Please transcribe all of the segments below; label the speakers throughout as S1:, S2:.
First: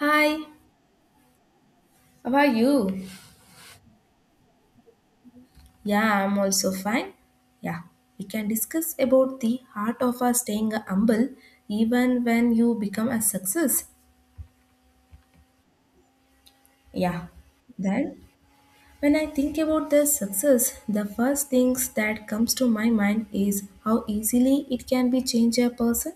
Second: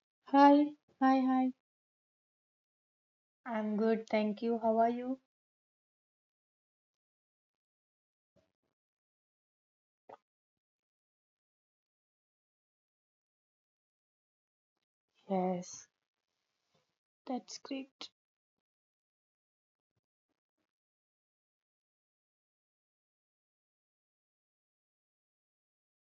S1: Hi,
S2: Hi, hi.
S1: how are you?
S2: I'm good, thank you. How are you?
S1: Yeah, I'm also fine. Yeah, we can discuss about the heart of staying humble even when you become a success.
S2: Yes,
S1: Yeah,
S2: that's great.
S1: then when I think about the success, the first things that comes to my mind is how easily it can be change a person,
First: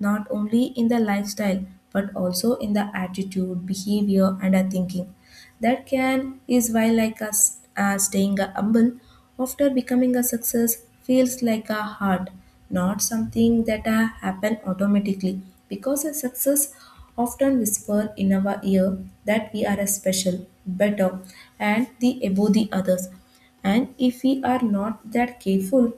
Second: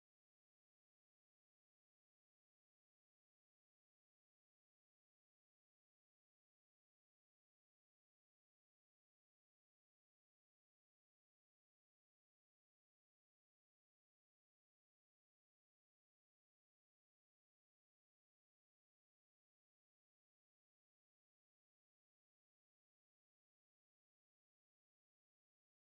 S1: not only in the lifestyle but also in the attitude, behavior, and thinking. That can is why like us staying a humble after becoming a success feels like a heart, not something that happen automatically. Because a success often whisper in our ear that we are a special, better, and the above the others. And if we are not that careful,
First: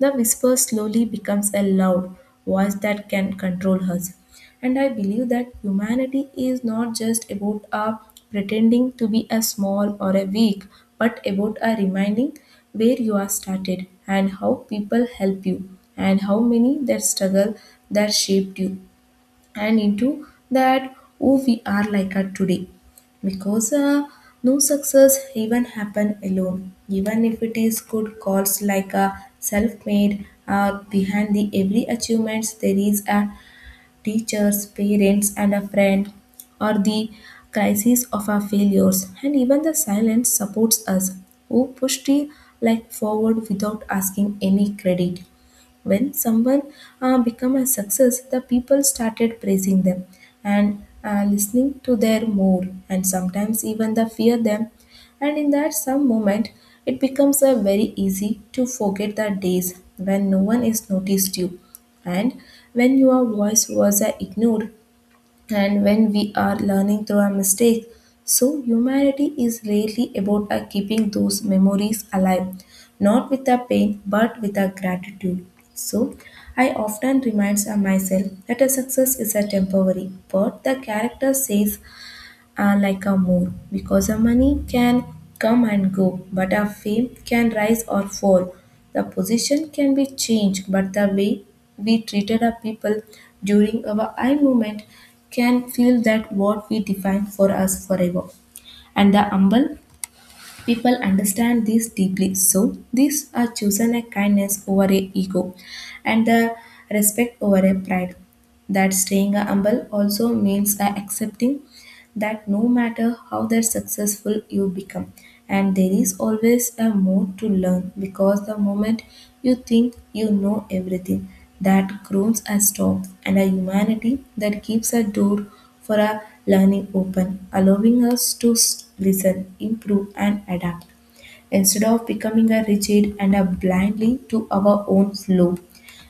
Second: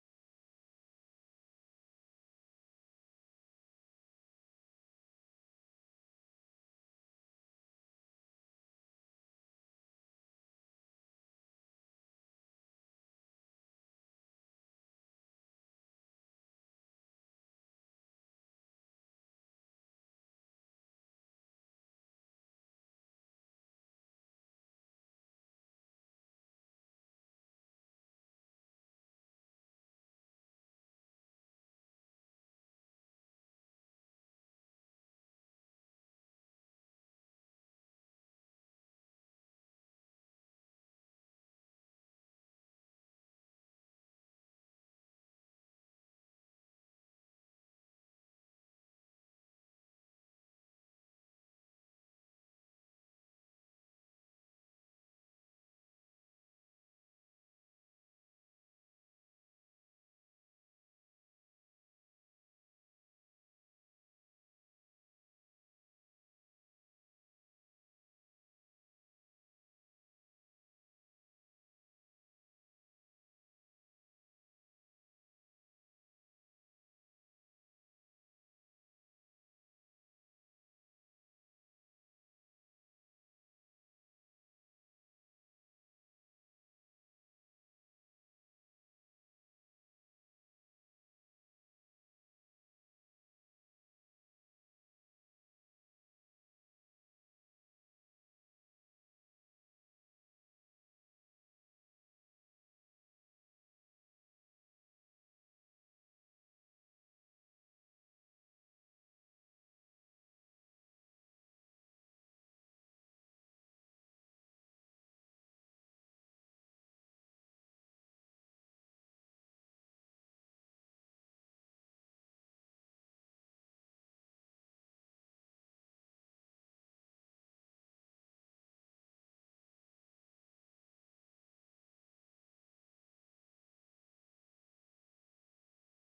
S1: the whisper slowly becomes a loud voice that can control us. And I believe that humanity is not just about a pretending to be a small or a weak, but about a reminding where you are started and how people help you and how many that struggle that shaped you and into that who we are like at today. Because no success even happen alone, even if it is good calls like a self-made. Behind the every achievements there is a teachers parents and a friend or the crisis of our failures and even the silence supports us who pushed it like forward without asking any credit. When someone become a success, the people started praising them and listening to their more and sometimes even the fear them. And in that some moment, it becomes a very easy to forget the days when no one is noticed you and when your voice was ignored and when we are learning through our mistakes. So, humanity is really about our keeping those memories alive, not with our pain but with our gratitude. So, I often remind myself that a success is a temporary, but the character says are like a moon, because a money can come and go, but a fame can rise or fall. The position can be changed, but the way we treated our people during our I movement can feel that what we define for us forever. And the humble people understand this deeply. So these are chosen a kindness over a ego and the respect over a pride, that staying humble also means accepting that no matter how that successful you become, and there is always a more to learn. Because the moment you think you know everything, that groans and storms, and a humanity that keeps a door for our learning open, allowing us to listen, improve and adapt instead of becoming a rigid and a blindly to our own flow.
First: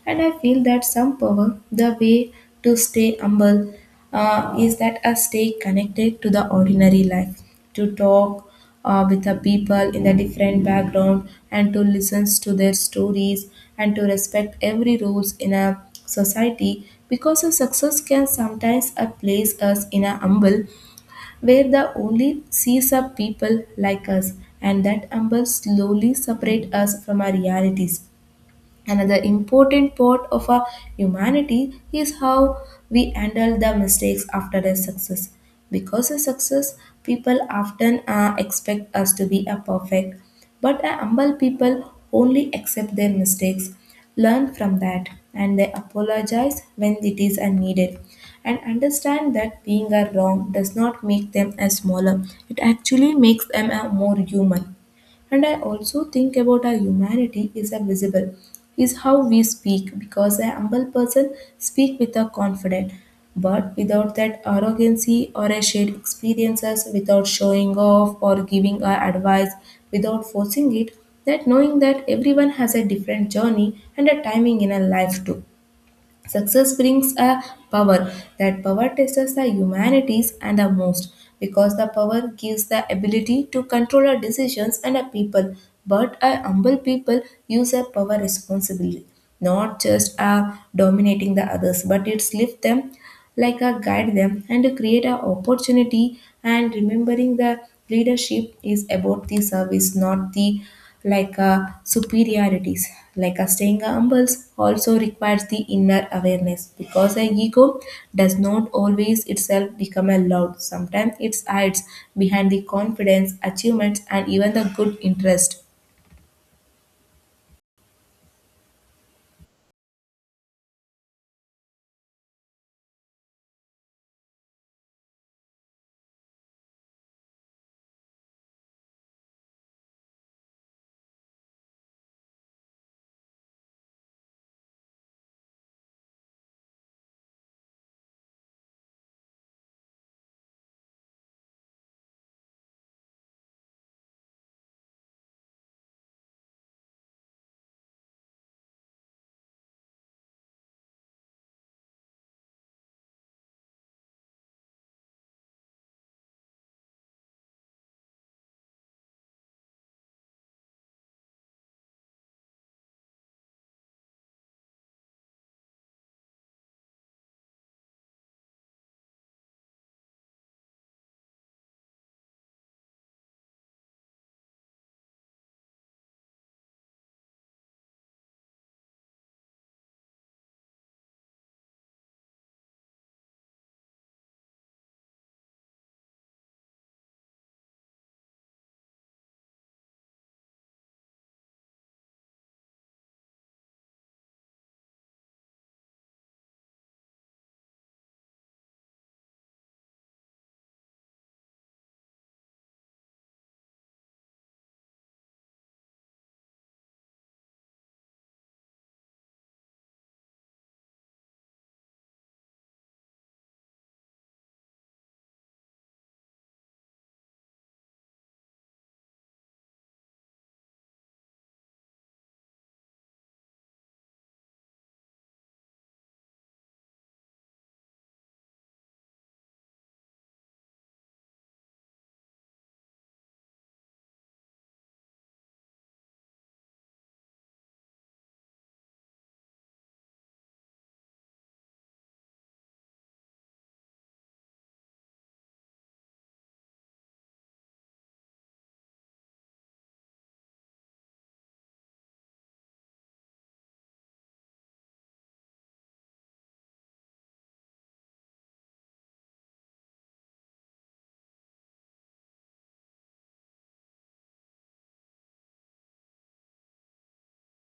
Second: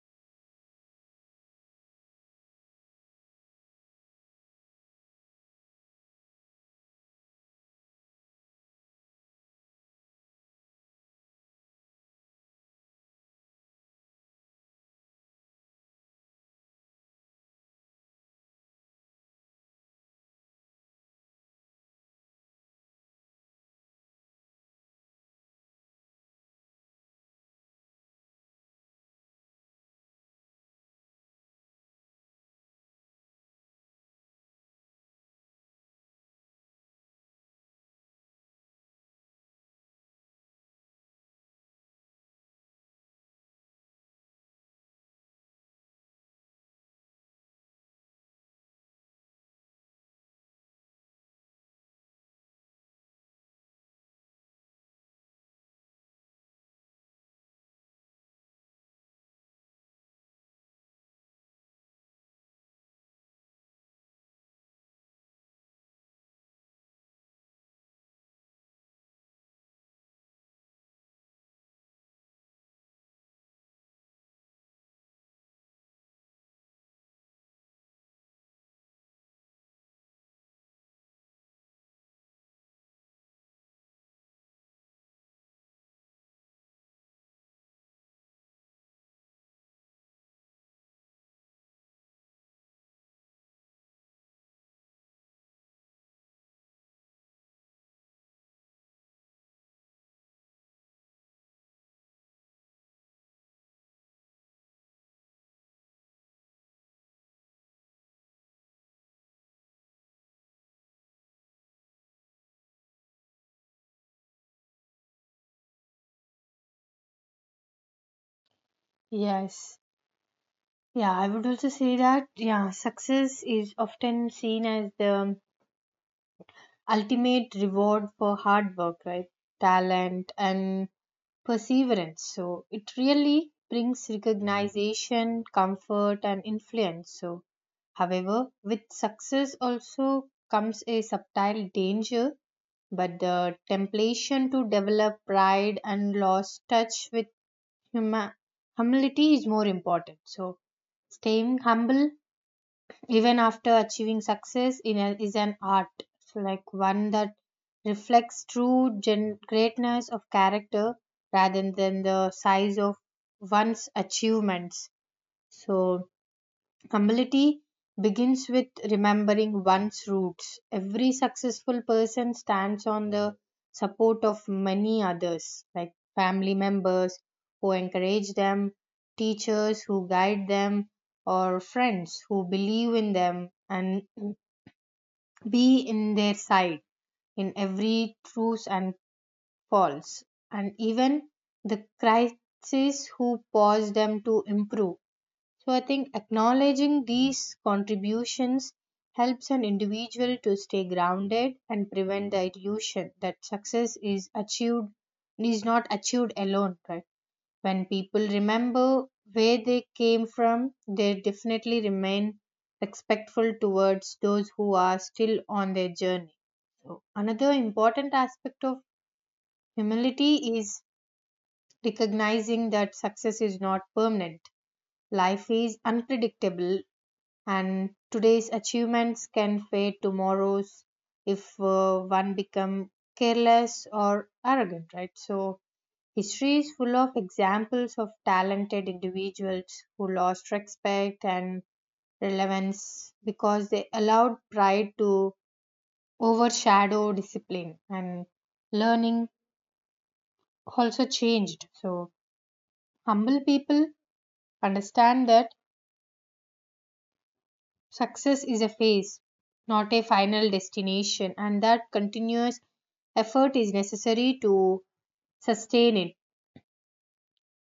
S1: And I feel that some power, the way to stay humble is that I stay connected to the ordinary life, to talk with the people in the different background, and to listen to their stories, and to respect every rules in a society, because a success can sometimes place us in a humble where the only sees are people like us, and that humble slowly separate us from our realities. Another important part of our humanity is how we handle the mistakes after a success. Because of success, people often expect us to be a perfect, but a humble people only accept their mistakes, learn from that, and they apologize when it is unneeded, and understand that being a wrong does not make them a smaller. It actually makes them a more human. And I also think about our humanity is a visible, is how we speak, because a humble person speak with a confidence, but without that arrogancy or a shared experiences, without showing off or giving our advice, without forcing it, that knowing that everyone has a different journey and a timing in a life too. Success brings a power. That power tests the humanities and the most, because the power gives the ability to control our decisions and our people. But a humble people use their power responsibly, not just dominating the others, but it's lift them, like a guide them and create an opportunity, and remembering the leadership is about the service, not the like superiorities. Like a staying humble also requires the inner awareness, because a ego does not always itself become a loud. Sometimes it hides behind the confidence, achievements and even the good interest.
S2: Yes. Yeah, I would also say that, yeah, success is often seen as the ultimate reward for hard work, right? Talent and perseverance. So it really brings recognition, comfort, and influence. So, however, with success also comes a subtle danger but the temptation to develop pride and lost touch with huma- humility is more important. So, staying humble even after achieving success in a, is an art, so like one that reflects greatness of character rather than the size of one's achievements. So, humility begins with remembering one's roots. Every successful person stands on the support of many others, like family members who encourage them, teachers who guide them, or friends who believe in them and be in their side in every truth and false, and even the crisis who pause them to improve. So I think acknowledging these contributions helps an individual to stay grounded and prevent the illusion that success is achieved is not achieved alone, right? When people remember where they came from, they definitely remain respectful towards those who are still on their journey. So another important aspect of humility is recognizing that success is not permanent. Life is unpredictable and today's achievements can fade tomorrow's if one become careless or arrogant, right? So history is full of examples of talented individuals who lost respect and relevance because they allowed pride to overshadow discipline and learning also changed. So humble people understand that success is a phase, not a final destination, and that continuous effort is necessary to sustain it.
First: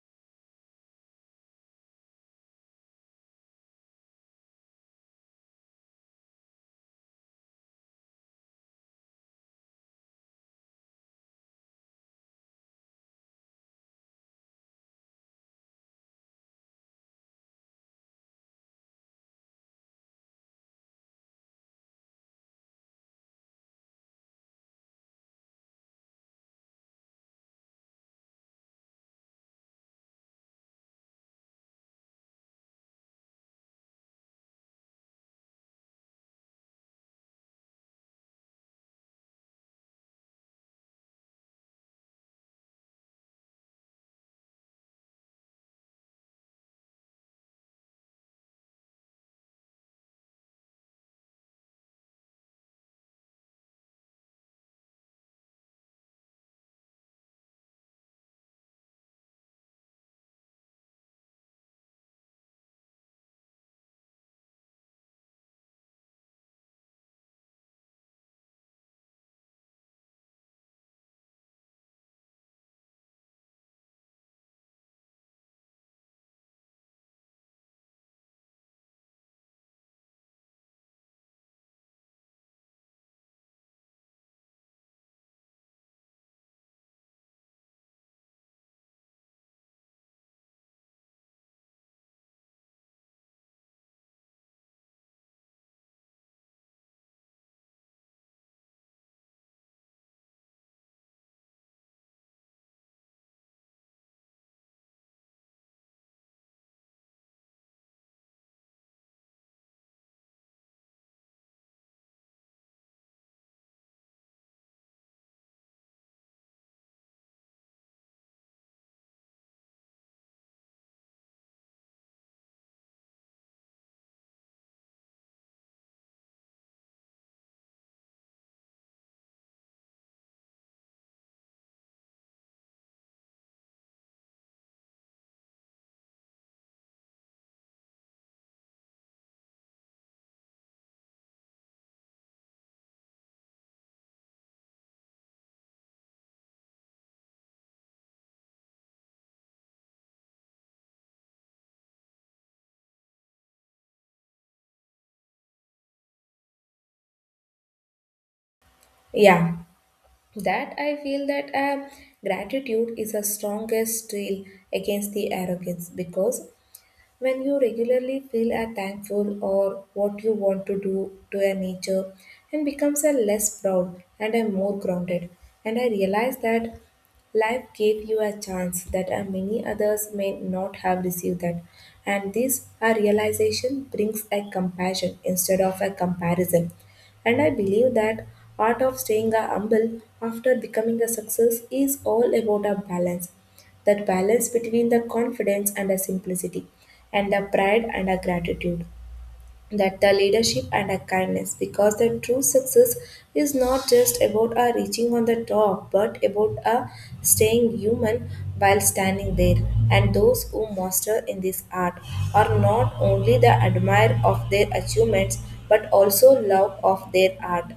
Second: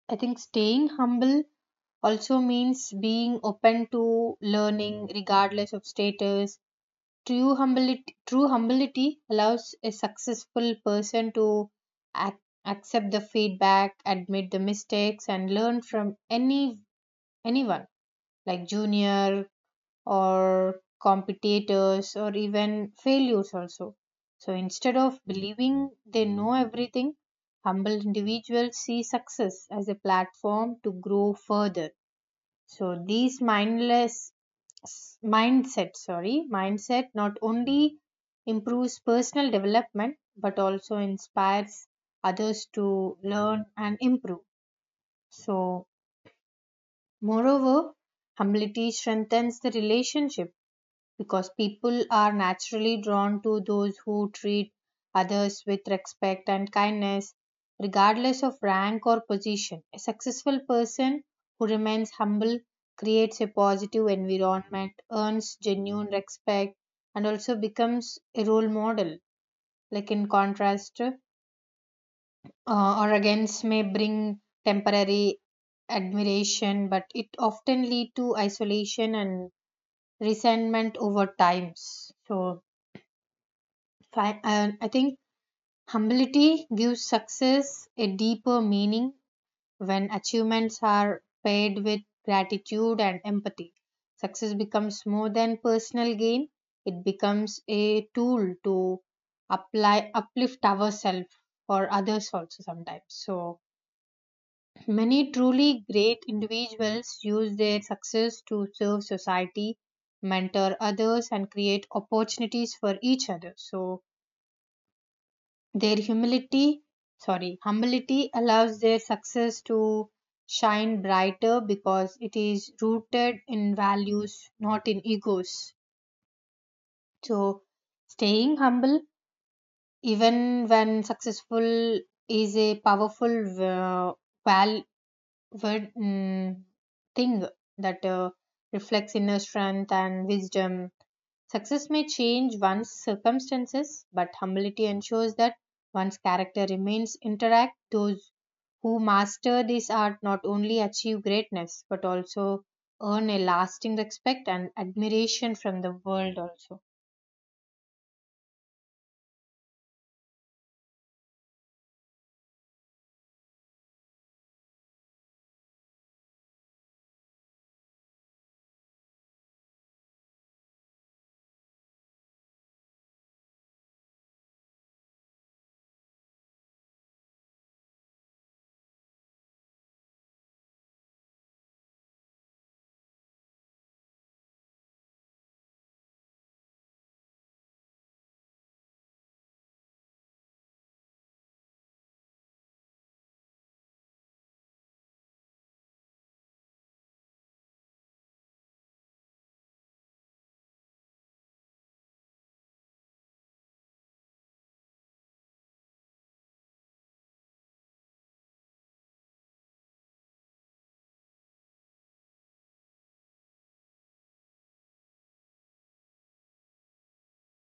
S2: I think staying humble also means being open to learning regardless of status. True humility allows a successful person to ac- accept the feedback, admit the mistakes, and learn from anyone, like junior, or competitors or even failures also. So instead of believing they know everything, humble individuals see success as a platform to grow further. So these mindless mindset, sorry, mindset not only improves personal development but also inspires others to learn and improve. So moreover, humility strengthens the relationship because people are naturally drawn to those who treat others with respect and kindness, regardless of rank or position. A successful person who remains humble creates a positive environment, earns genuine respect, and also becomes a role model. Like in contrast, or against may bring temporary admiration, but it often lead to isolation and resentment over times. So I think humility gives success a deeper meaning when achievements are paired with gratitude and empathy. Success becomes more than personal gain, it becomes a tool to apply, uplift ourselves or others also sometimes. So, many truly great individuals use their success to serve society, mentor others, and create opportunities for each other. So, Their humility, humility allows their success to shine brighter because it is rooted in values, not in egos. So, staying humble, even when successful, is a powerful val- word, thing that reflects inner strength and wisdom. Success may change one's circumstances, but humility ensures that one's character remains intact. Those who master this art not only achieve greatness but also earn a lasting respect and admiration from the world also.
S1: Yeah, that I feel that gratitude is the strongest tool against the arrogance, because when you regularly feel are thankful or what you want to do to a nature, and becomes a less proud and a more grounded. And I realize that life gave you a chance that a many others may not have received that. And this a realization brings a compassion instead of a comparison. And I believe that art of staying a humble after becoming a success is all about a balance, that balance between the confidence and the simplicity, and the pride and the gratitude, that the leadership and the kindness, because the true success is not just about a reaching on the top, but about a staying human while standing there. And those who master in this art are not only the admirer of their achievements, but also love of their art.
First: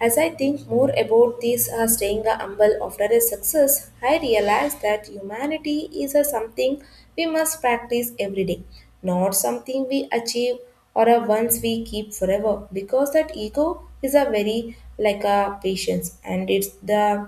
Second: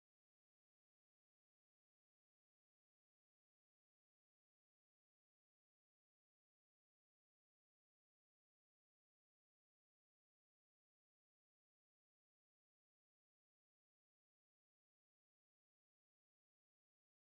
S1: As I think more about this staying humble after a success, I realize that humanity is a something we must practice every day, not something we achieve or a once we keep forever. Because that ego is a very like a patience, and it's the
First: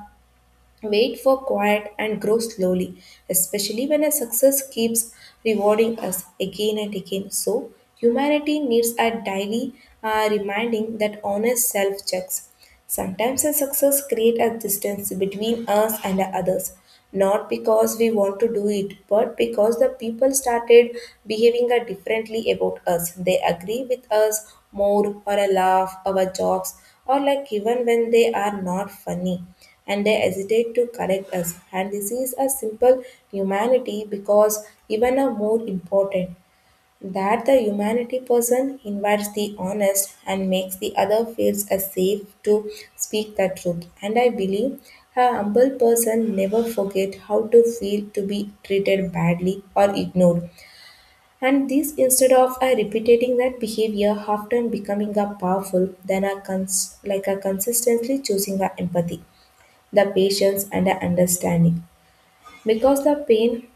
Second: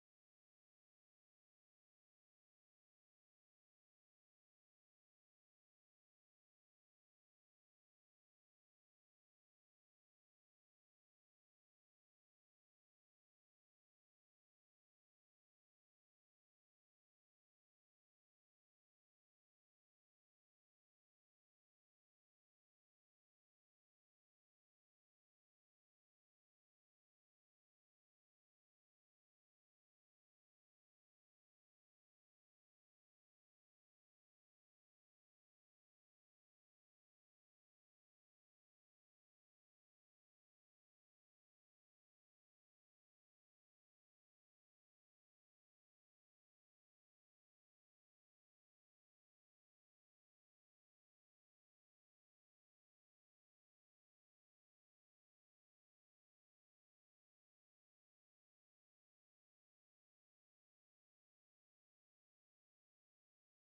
S1: wait for quiet and grow slowly, especially when a success keeps rewarding us again and again. So, humanity needs a daily reminding, that honest self checks. Sometimes a success creates a distance between us and the others, not because we want to do it, but because the people started behaving differently about us. They agree with us more or a laugh, our jokes, or like even when they are not funny, and they hesitate to correct us. And this is a simple humanity, because even a more important that the humanity person invites the honest and makes the other feels as safe to speak the truth. And I believe a humble person never forget how to feel to be treated badly or ignored. And this, instead of repeating that behavior, often becoming a powerful than a like a consistently choosing a empathy, the patience and a understanding. Because the pain,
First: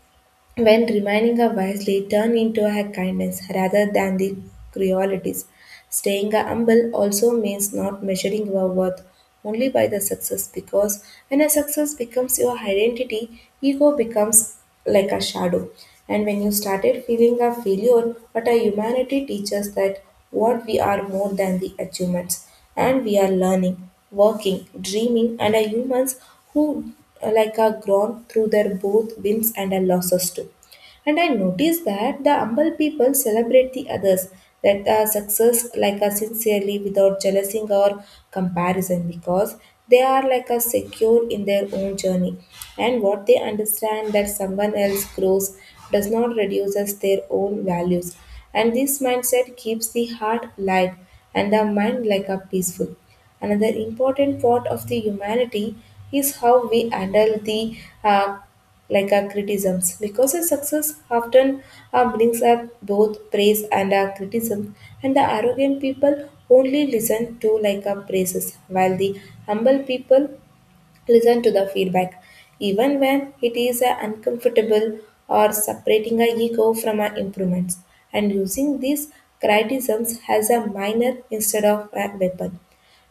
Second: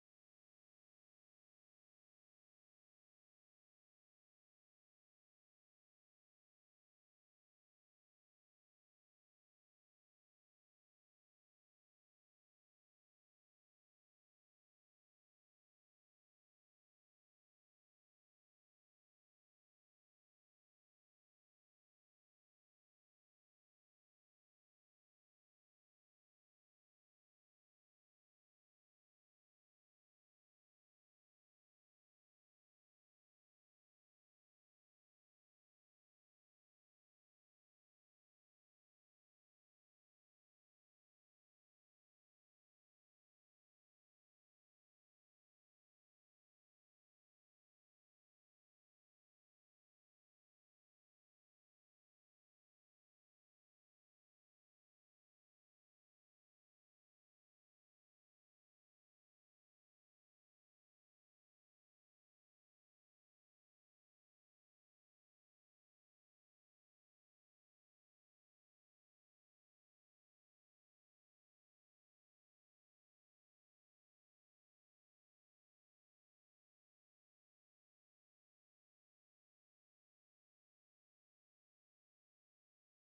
S1: when remaining a vice, they turn into a kindness rather than the cruelties. Staying humble also means not measuring your worth only by the success, because when a success becomes your identity, ego becomes like a shadow. And when you started feeling a failure, but our humanity teaches that what we are more than the achievements, and we are learning, working, dreaming, and are humans who like a grown through their both wins and their losses too. And I noticed that the humble people celebrate the others, that success like a sincerely, without jealousy or comparison, because they are like a secure in their own journey, and what they understand that someone else grows does not reduces their own values. And this mindset keeps the heart light and the mind like a peaceful. Another important part of the humanity is how we handle the uh, like our criticisms, because a success often brings up both praise and criticism, and the arrogant people only listen to like our praises, while the humble people listen to the feedback even when it is uncomfortable, or separating our ego from our improvements, and using these criticisms as a minor instead of a weapon.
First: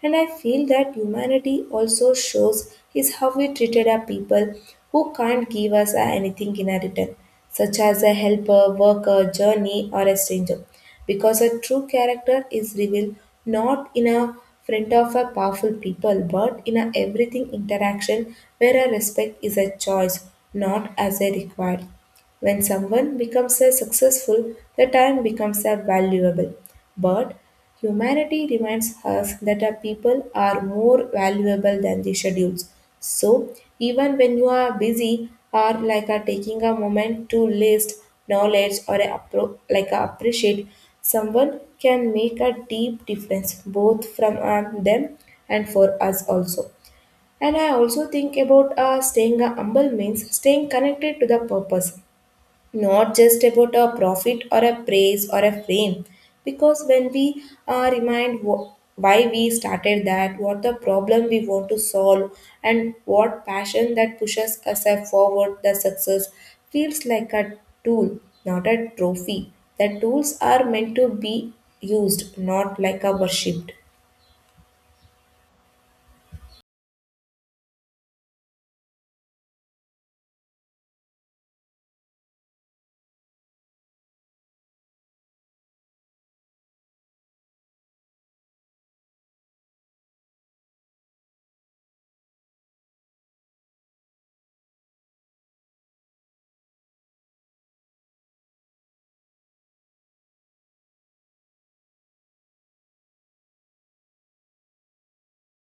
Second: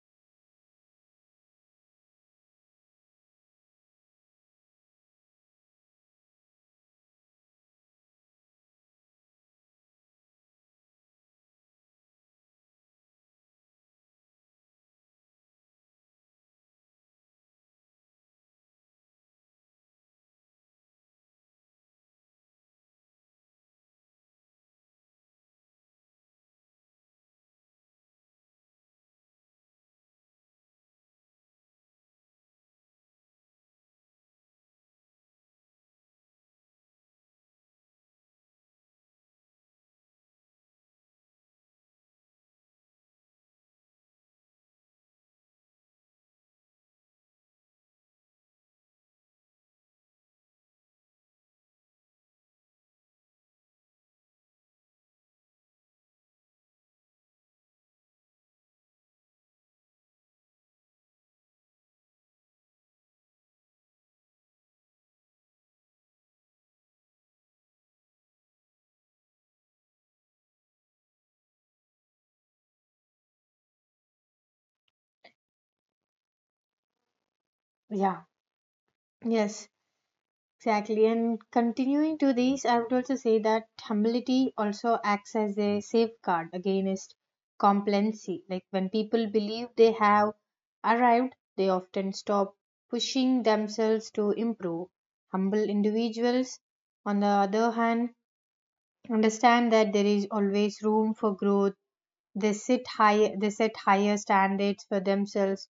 S1: And I feel that humanity also shows is how we treated our people who can't give us anything in return, such as a helper, worker, journey, or a stranger. Because a true character is revealed not in a front of a powerful people, but in a everything interaction where a respect is a choice, not as a required. When someone becomes a successful, the time becomes a valuable. But humanity reminds us that our people are more valuable than the schedules. So even when you are busy or like are taking a moment to list knowledge or a like a appreciate, someone can make a deep difference both from them and for us also. And I also think about staying a humble means staying connected to the purpose, not just about a profit or a praise or a fame, because when we remind why we started, that what the problem we want to solve and what passion that pushes us a forward, the success feels like a tool, not a trophy. The tools are meant to be used, not like a worshipped.
S2: Yeah, yes, exactly. And continuing to this, I would also say that humility also acts as a safeguard against complacency. Like when people believe they have arrived, they often stop pushing themselves to improve. Humble individuals, on the other hand, understand that there is always room for growth. They set higher standards for themselves,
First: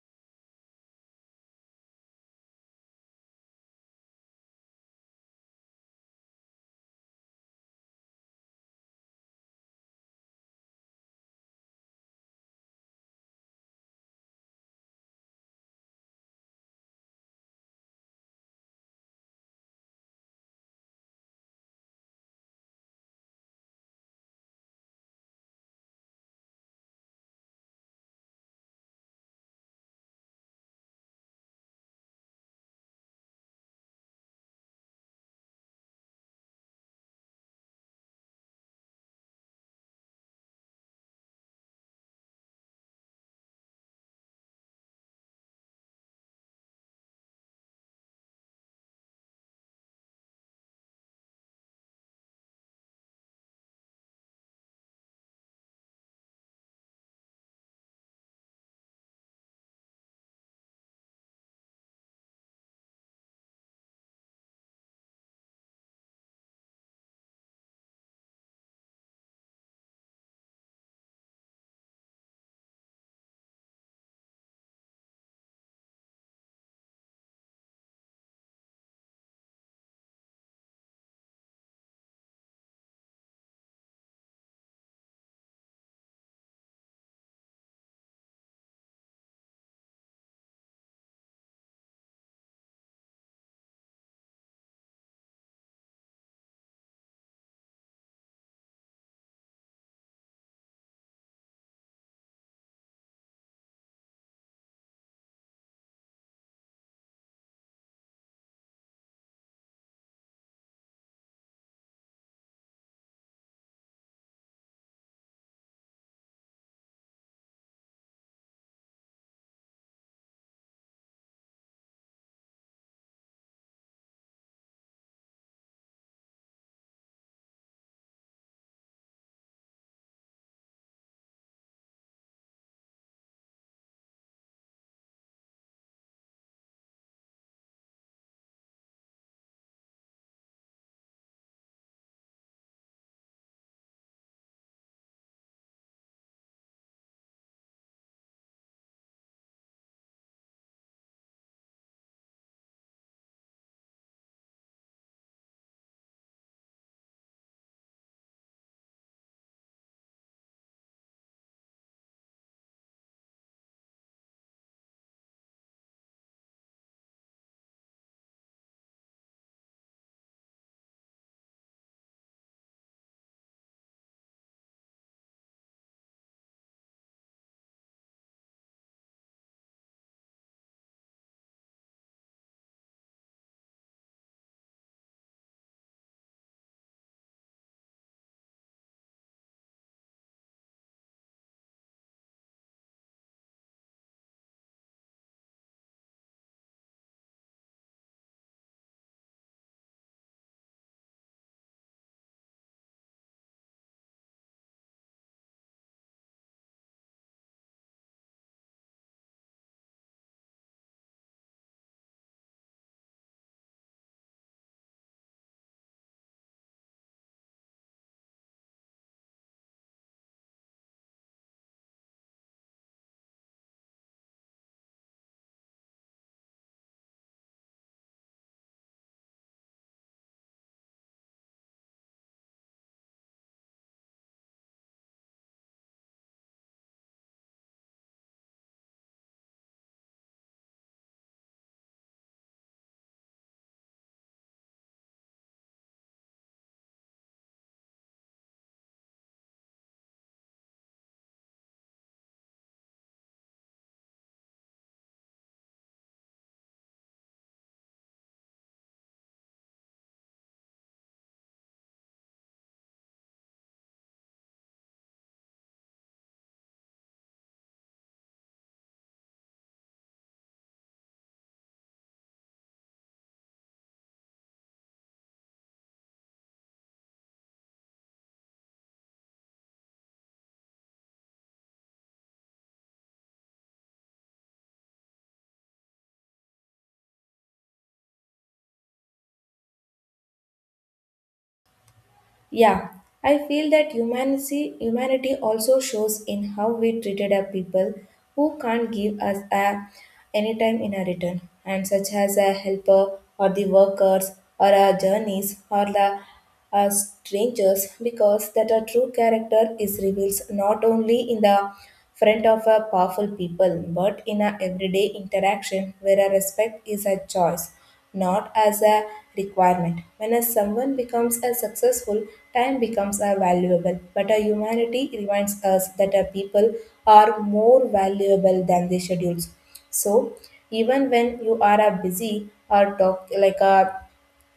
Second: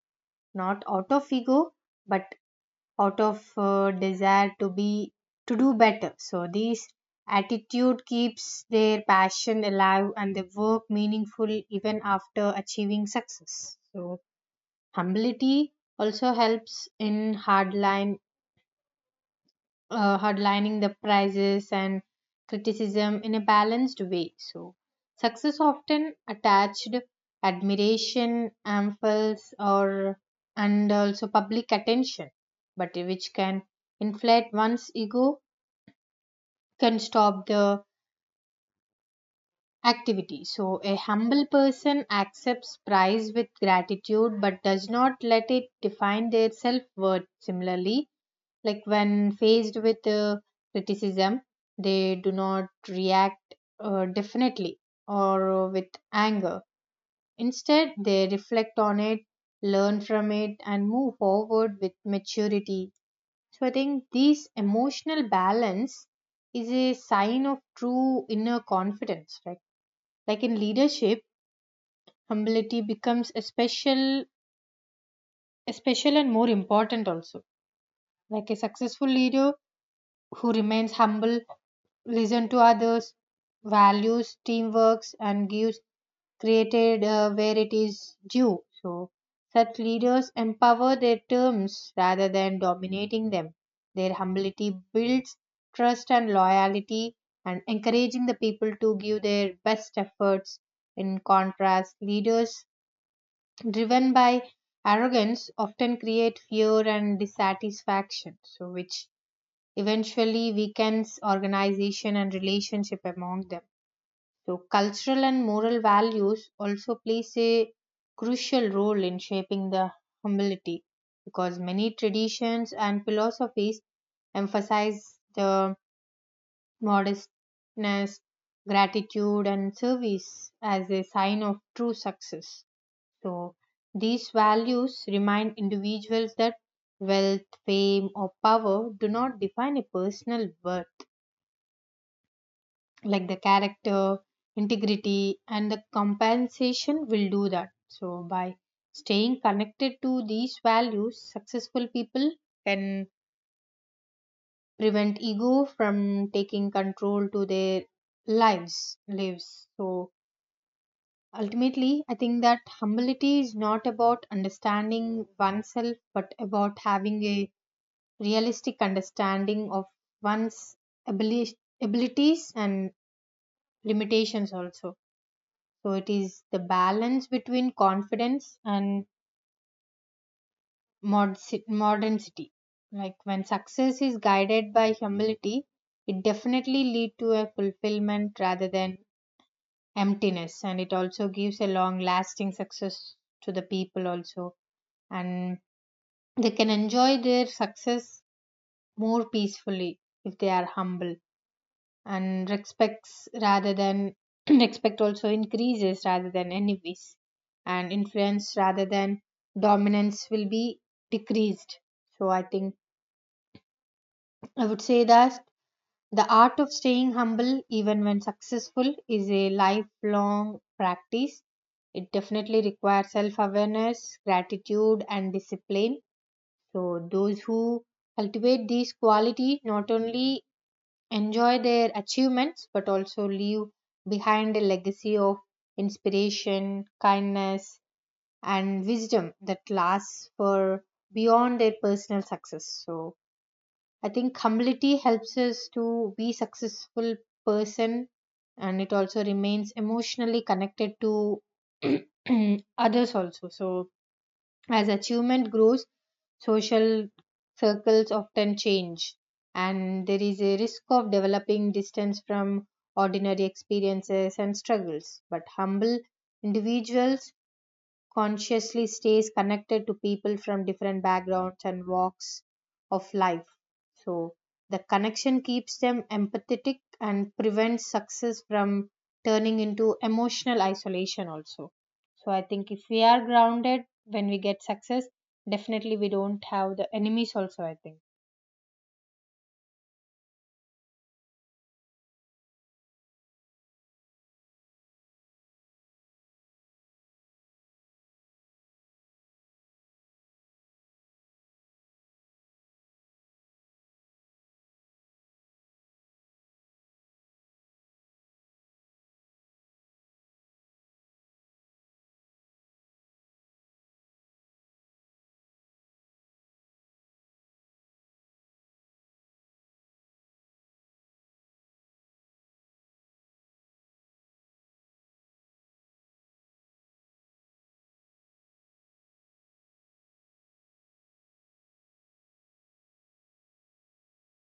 S2: not out of ego, but out of desire to be to do better. So this attitude keeps their passion alive and their work meaningful even after achieving success. So humility also helps in hardline headlining the prizes and criticism in a balanced way. So, success often attached admiration, amples, or and also public attention, but which can inflate one's ego, can stop the activity. So, a humble person accepts praise with gratitude but does not let it define their self worth. Similarly, like when faced with criticism, they do not react definitely or with anger. Instead, they reflect on it, learn from it, and move forward with maturity. So I think this emotional balance is a sign of true inner confidence, right? Like in leadership, humility becomes a special and more important also. Like a successful leader who remains humble listen to others, values teamworks, and gives created where it is due. So, such leaders empower their terms rather than dominating them. Their humility builds trust and loyalty, and encouraging the people to give their best efforts. In contrast, leaders driven by arrogance often create fear and dissatisfaction, so which eventually weakens organization and relationship among them. So cultural and moral values also plays a crucial role in shaping the humility because many traditions and philosophies emphasize the modestness, gratitude and service as a sign of true success. So these values remind individuals that wealth, fame or power do not define a personal worth, like the character, integrity and the compensation will do that. So by staying connected to these values, successful people can prevent ego from taking control to their lives. So ultimately I think that humility is not about understanding oneself but about having a realistic understanding of one's abili- abilities and limitations also. So it is the balance between confidence and mod- modernity. Like when success is guided by humility, it definitely lead to a fulfillment rather than emptiness, and it also gives a long lasting success to the people also, and they can enjoy their success more peacefully if they are humble. And respects rather than respect also increases rather than enemies, and influence rather than dominance will be decreased. So I would say that the art of staying humble even when successful is a lifelong practice. It definitely requires self awareness, gratitude and discipline. So those who cultivate these qualities not only enjoy their achievements but also leave behind a legacy of inspiration, kindness, and wisdom that lasts for beyond their personal success. So I think humility helps us to be successful person and it also remains emotionally connected to others also. So as achievement grows, social circles often change, and there is a risk of developing distance from ordinary experiences and struggles. But humble individuals consciously stays connected to people from different backgrounds and walks of life. So the connection keeps them empathetic and prevents success from turning into emotional isolation also. So I think if we are grounded when we get success, definitely we don't have the enemies also, I think.
S1: Yeah, I feel that humanity also shows in how we treated our people who can't give us a any time in a return, and such as a helper or the workers or our journeys or the strangers, because that our true character is reveals not only in the front of a powerful people but in our everyday interaction where a respect is a choice, not as a requirement. When a someone becomes a successful, time becomes a valuable. But a humanity reminds us that a people are more valuable than the schedules. So even when you are a busy or talk like a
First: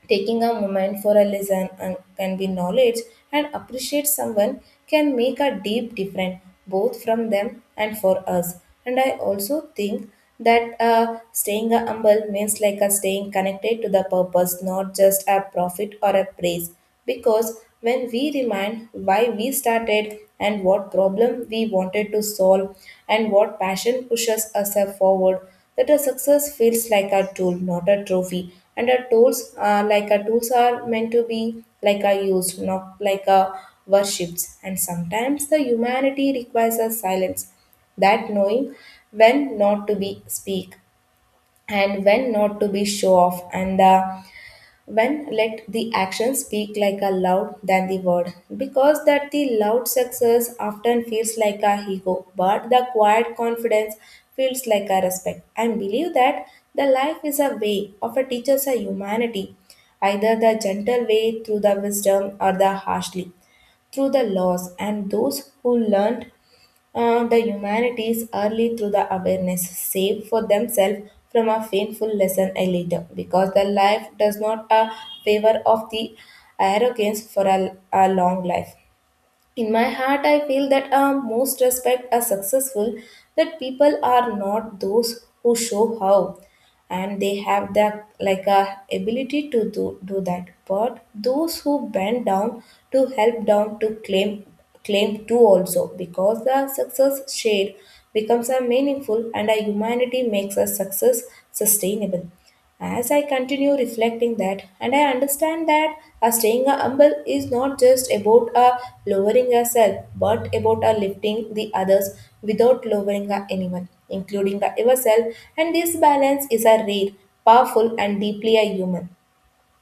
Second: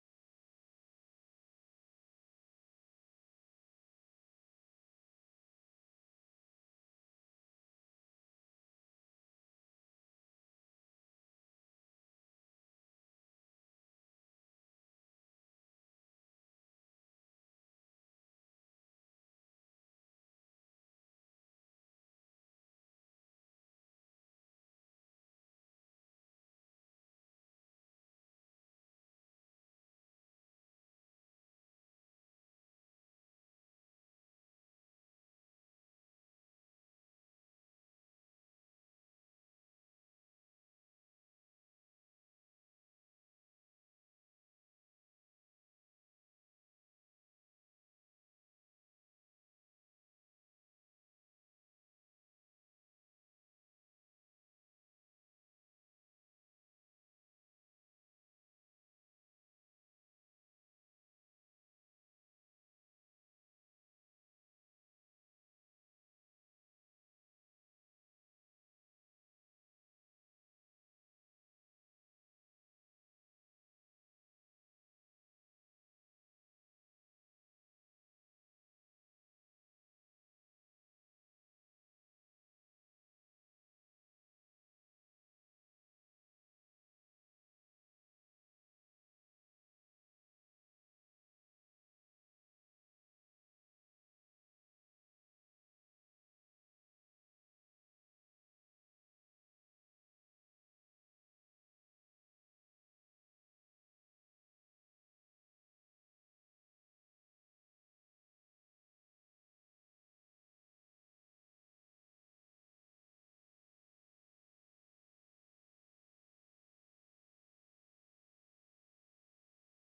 S1: taking a moment for a listen and can be knowledge and appreciate someone can make a deep difference both from them and for us. And I also think that staying a humble means like a staying connected to the purpose, not just a profit or a praise. Because when we remind why we started and what problem we wanted to solve and what passion pushes us forward, that a success feels like a tool, not a trophy. And our tools, are meant to be like are used, not like a worshipped. And sometimes the humanity requires a silence, that knowing when not to be speak and when not to be show off and the when let the action speak like a loud than the word, because that the loud success often feels like a ego, but the quiet confidence feels like a respect, and believe that the life is a way of a teacher's a humanity, either the gentle way through the wisdom or the harshly through the laws, and those who learned the humanities early through the awareness save for themselves from a painful lesson a later, because the life does not a favor of the arrogance for a long life. In my heart, I feel that most respect are successful, that people are not those who show how, and they have the like a ability to do that. But those who bend down to help down to claim to also, because the success shared becomes a meaningful and a humanity makes a success sustainable. As I continue reflecting that, and I understand that a staying humble is not just about a lowering yourself, but about a lifting the others without lowering a anyone, including a yourself. And this balance is a rare, powerful, and deeply a human,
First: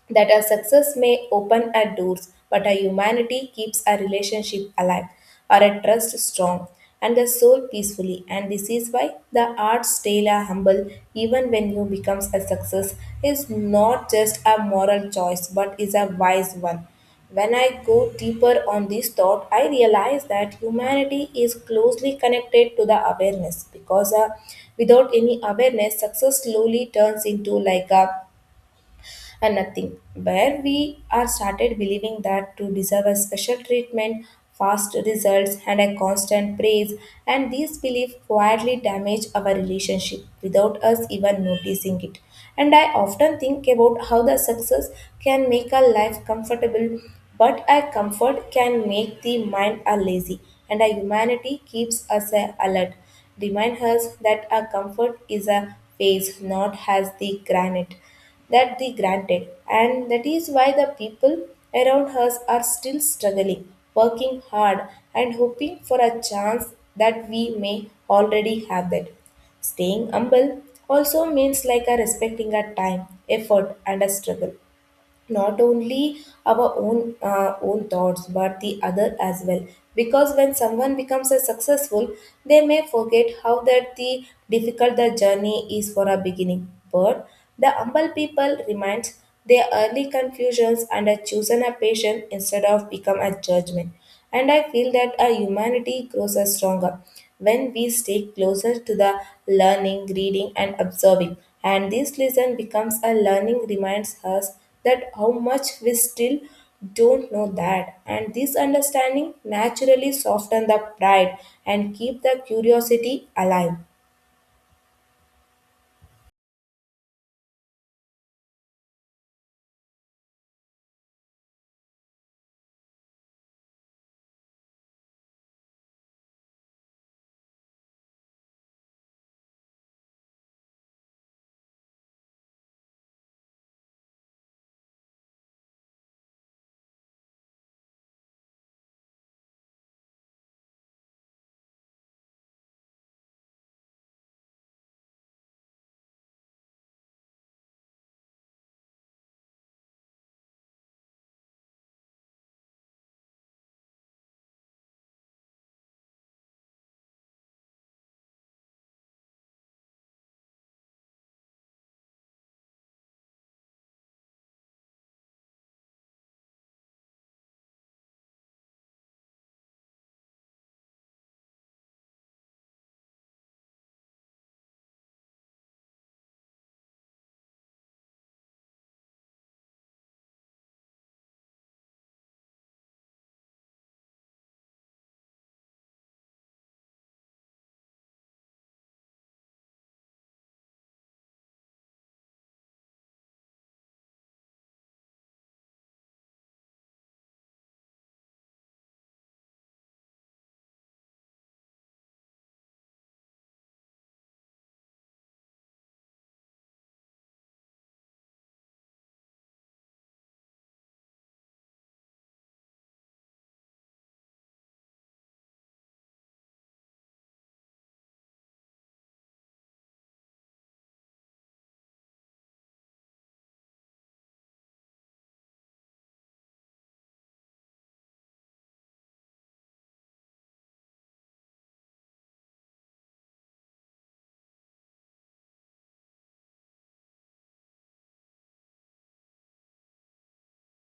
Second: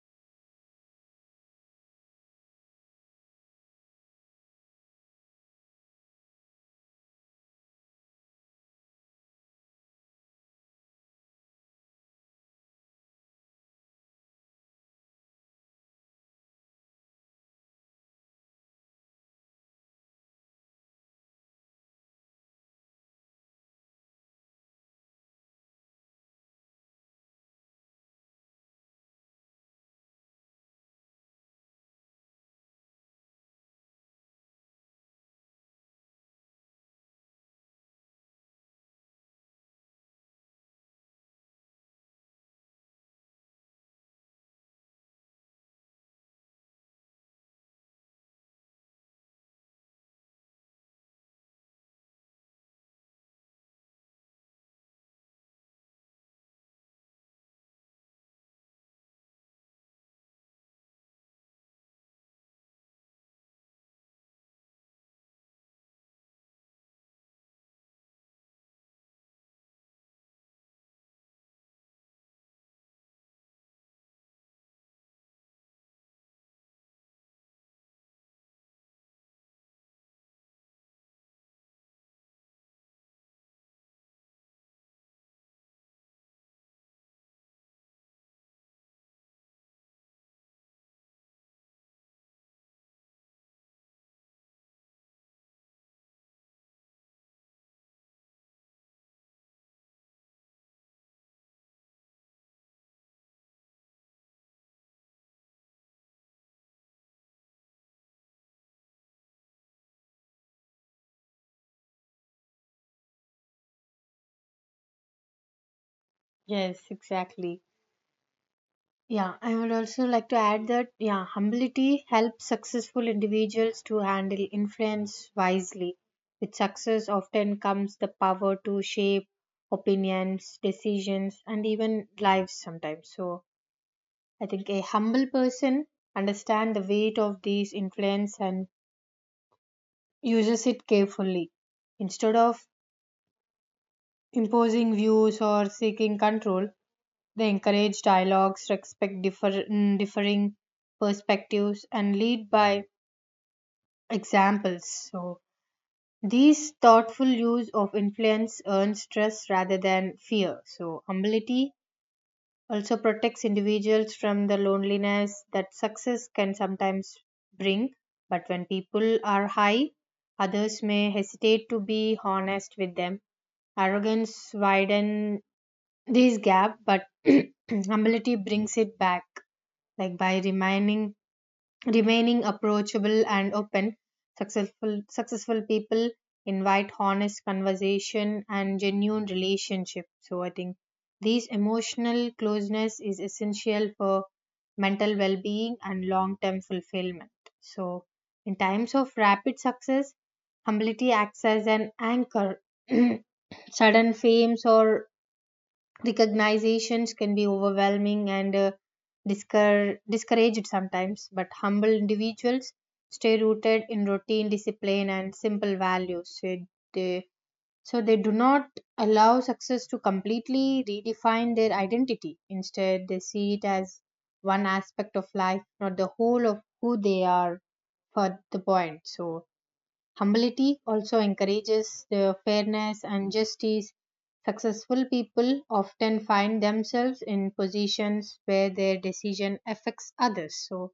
S1: that our success may open our doors, but our humanity keeps our relationship alive, our trust strong, and the soul peacefully. And this is why the arts tale are humble, even when you becomes a success, is not just a moral choice, but is a wise one. When I go deeper on this thought, I realize that humanity is closely connected to the awareness, because without any awareness, success slowly turns into like a and nothing. Where we are started believing that to deserve a special treatment, fast results, and a constant praise, and these beliefs quietly damage our relationship without us even noticing it. And I often think about how the success can make a life comfortable, but a comfort can make the mind a lazy, and a humanity keeps us a alert. Remind us that our comfort is a phase, not as the granite that they granted, and that is why the people around us are still struggling, working hard, and hoping for a chance that we may already have that. Staying humble also means like a respecting a time, effort, and a struggle, not only our own own thoughts but the other as well, because when someone becomes a successful they may forget how that the difficult the journey is for a beginning, but the humble people reminds their early confusions and are chosen a patient instead of become a judgment. And I feel that our humanity grows us stronger when we stay closer to the learning, reading, and observing. And this lesson becomes a learning reminds us that how much we still don't know that. And this understanding naturally soften the pride and keep the curiosity alive.
S2: Yes, exactly. Yeah, I would also like to add that, yeah, humility helps successful individuals to handle influence wisely. With success often comes the power to shape opinions, decisions, and even lives sometimes. So I think a humble person understands the weight of these influence and uses it carefully. Instead of imposing views or seeking control, they encourage dialogues, respect differing perspectives, and lead by examples. So, these thoughtful use of influence earns trust rather than fear. So, humility also protects individuals from the loneliness that success can sometimes bring. But when people are high, others may hesitate to be honest with them. Arrogance widens this gap, but humility brings it back. Like by remaining approachable and open, successful people invite honest conversation and genuine relationship. So I think these emotional closeness is essential for mental well-being and long-term fulfillment. So in times of rapid success, humility acts as an anchor. Sudden fames or recognitions can be overwhelming and discouraged sometimes, but humble individuals stay rooted in routine, discipline, and simple values. So they, they do not allow success to completely redefine their identity. Instead, they see it as one aspect of life, not the whole of who they are for the point. So humility also encourages the fairness and justice. Successful people often find themselves in positions where their decision affects others. So,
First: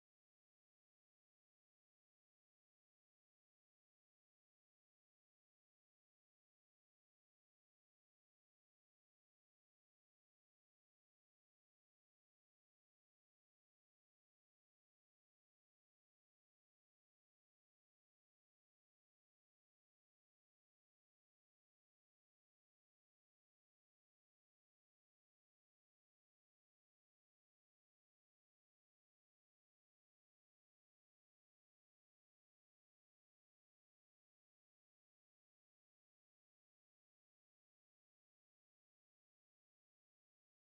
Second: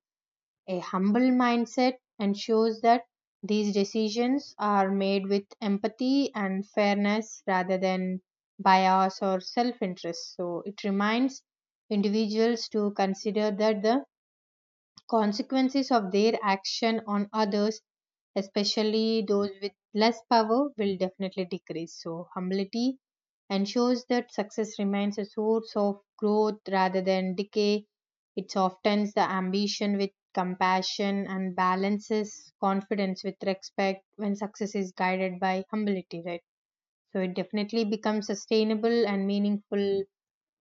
S2: a humble mindset ensures that these decisions are made with empathy and fairness rather than bias or self interest. So, it reminds individuals to consider that the consequences of their action on others, especially those with less power, will definitely decrease. So humility ensures that success remains a source of growth rather than decay. It softens the ambition with compassion and balances confidence with respect. When success is guided by humility, right, so it definitely becomes sustainable and meaningful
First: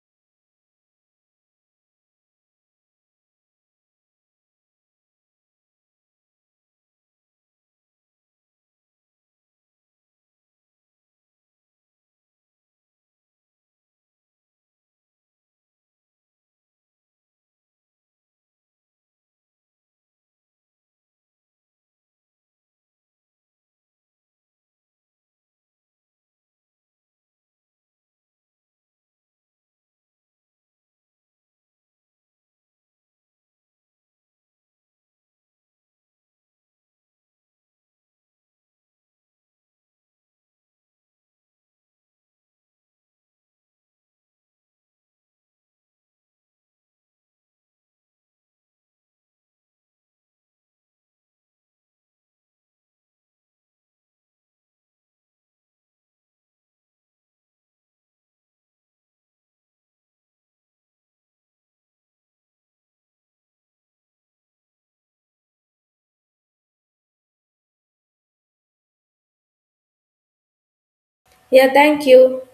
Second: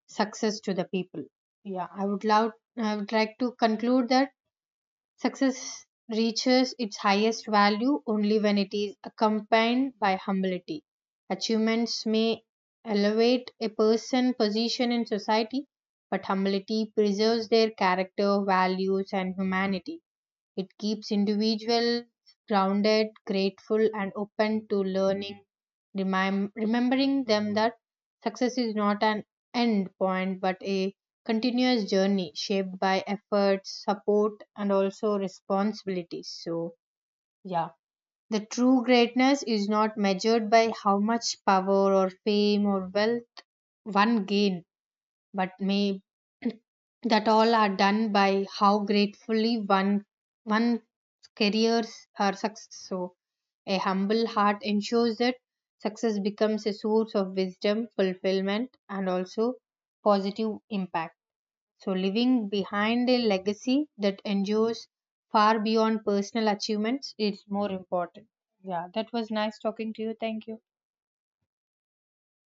S2: success to the people. Yeah i would love i would like to conclude that success reaches its highest value only when it is accompanied by humility. Achievements may elevate a person's position in society, but humility preserves their character, values, and humanity. It keeps individuals grounded, grateful, and open to learning, remembering them that success is not an end point but a continuous journey shaped by efforts, support, and also responsibilities. So, yeah. The true greatness is not measured by how much power or fame or wealth one gain, but may that all are done by how gratefully one careers or success. So, a humble heart ensures that success becomes a source of wisdom, fulfillment, and also positive impact. So, leaving behind a legacy that endures far beyond personal achievements is more important. Yeah, that was nice talking to you. Thank you.
S1: Yeah, thank you.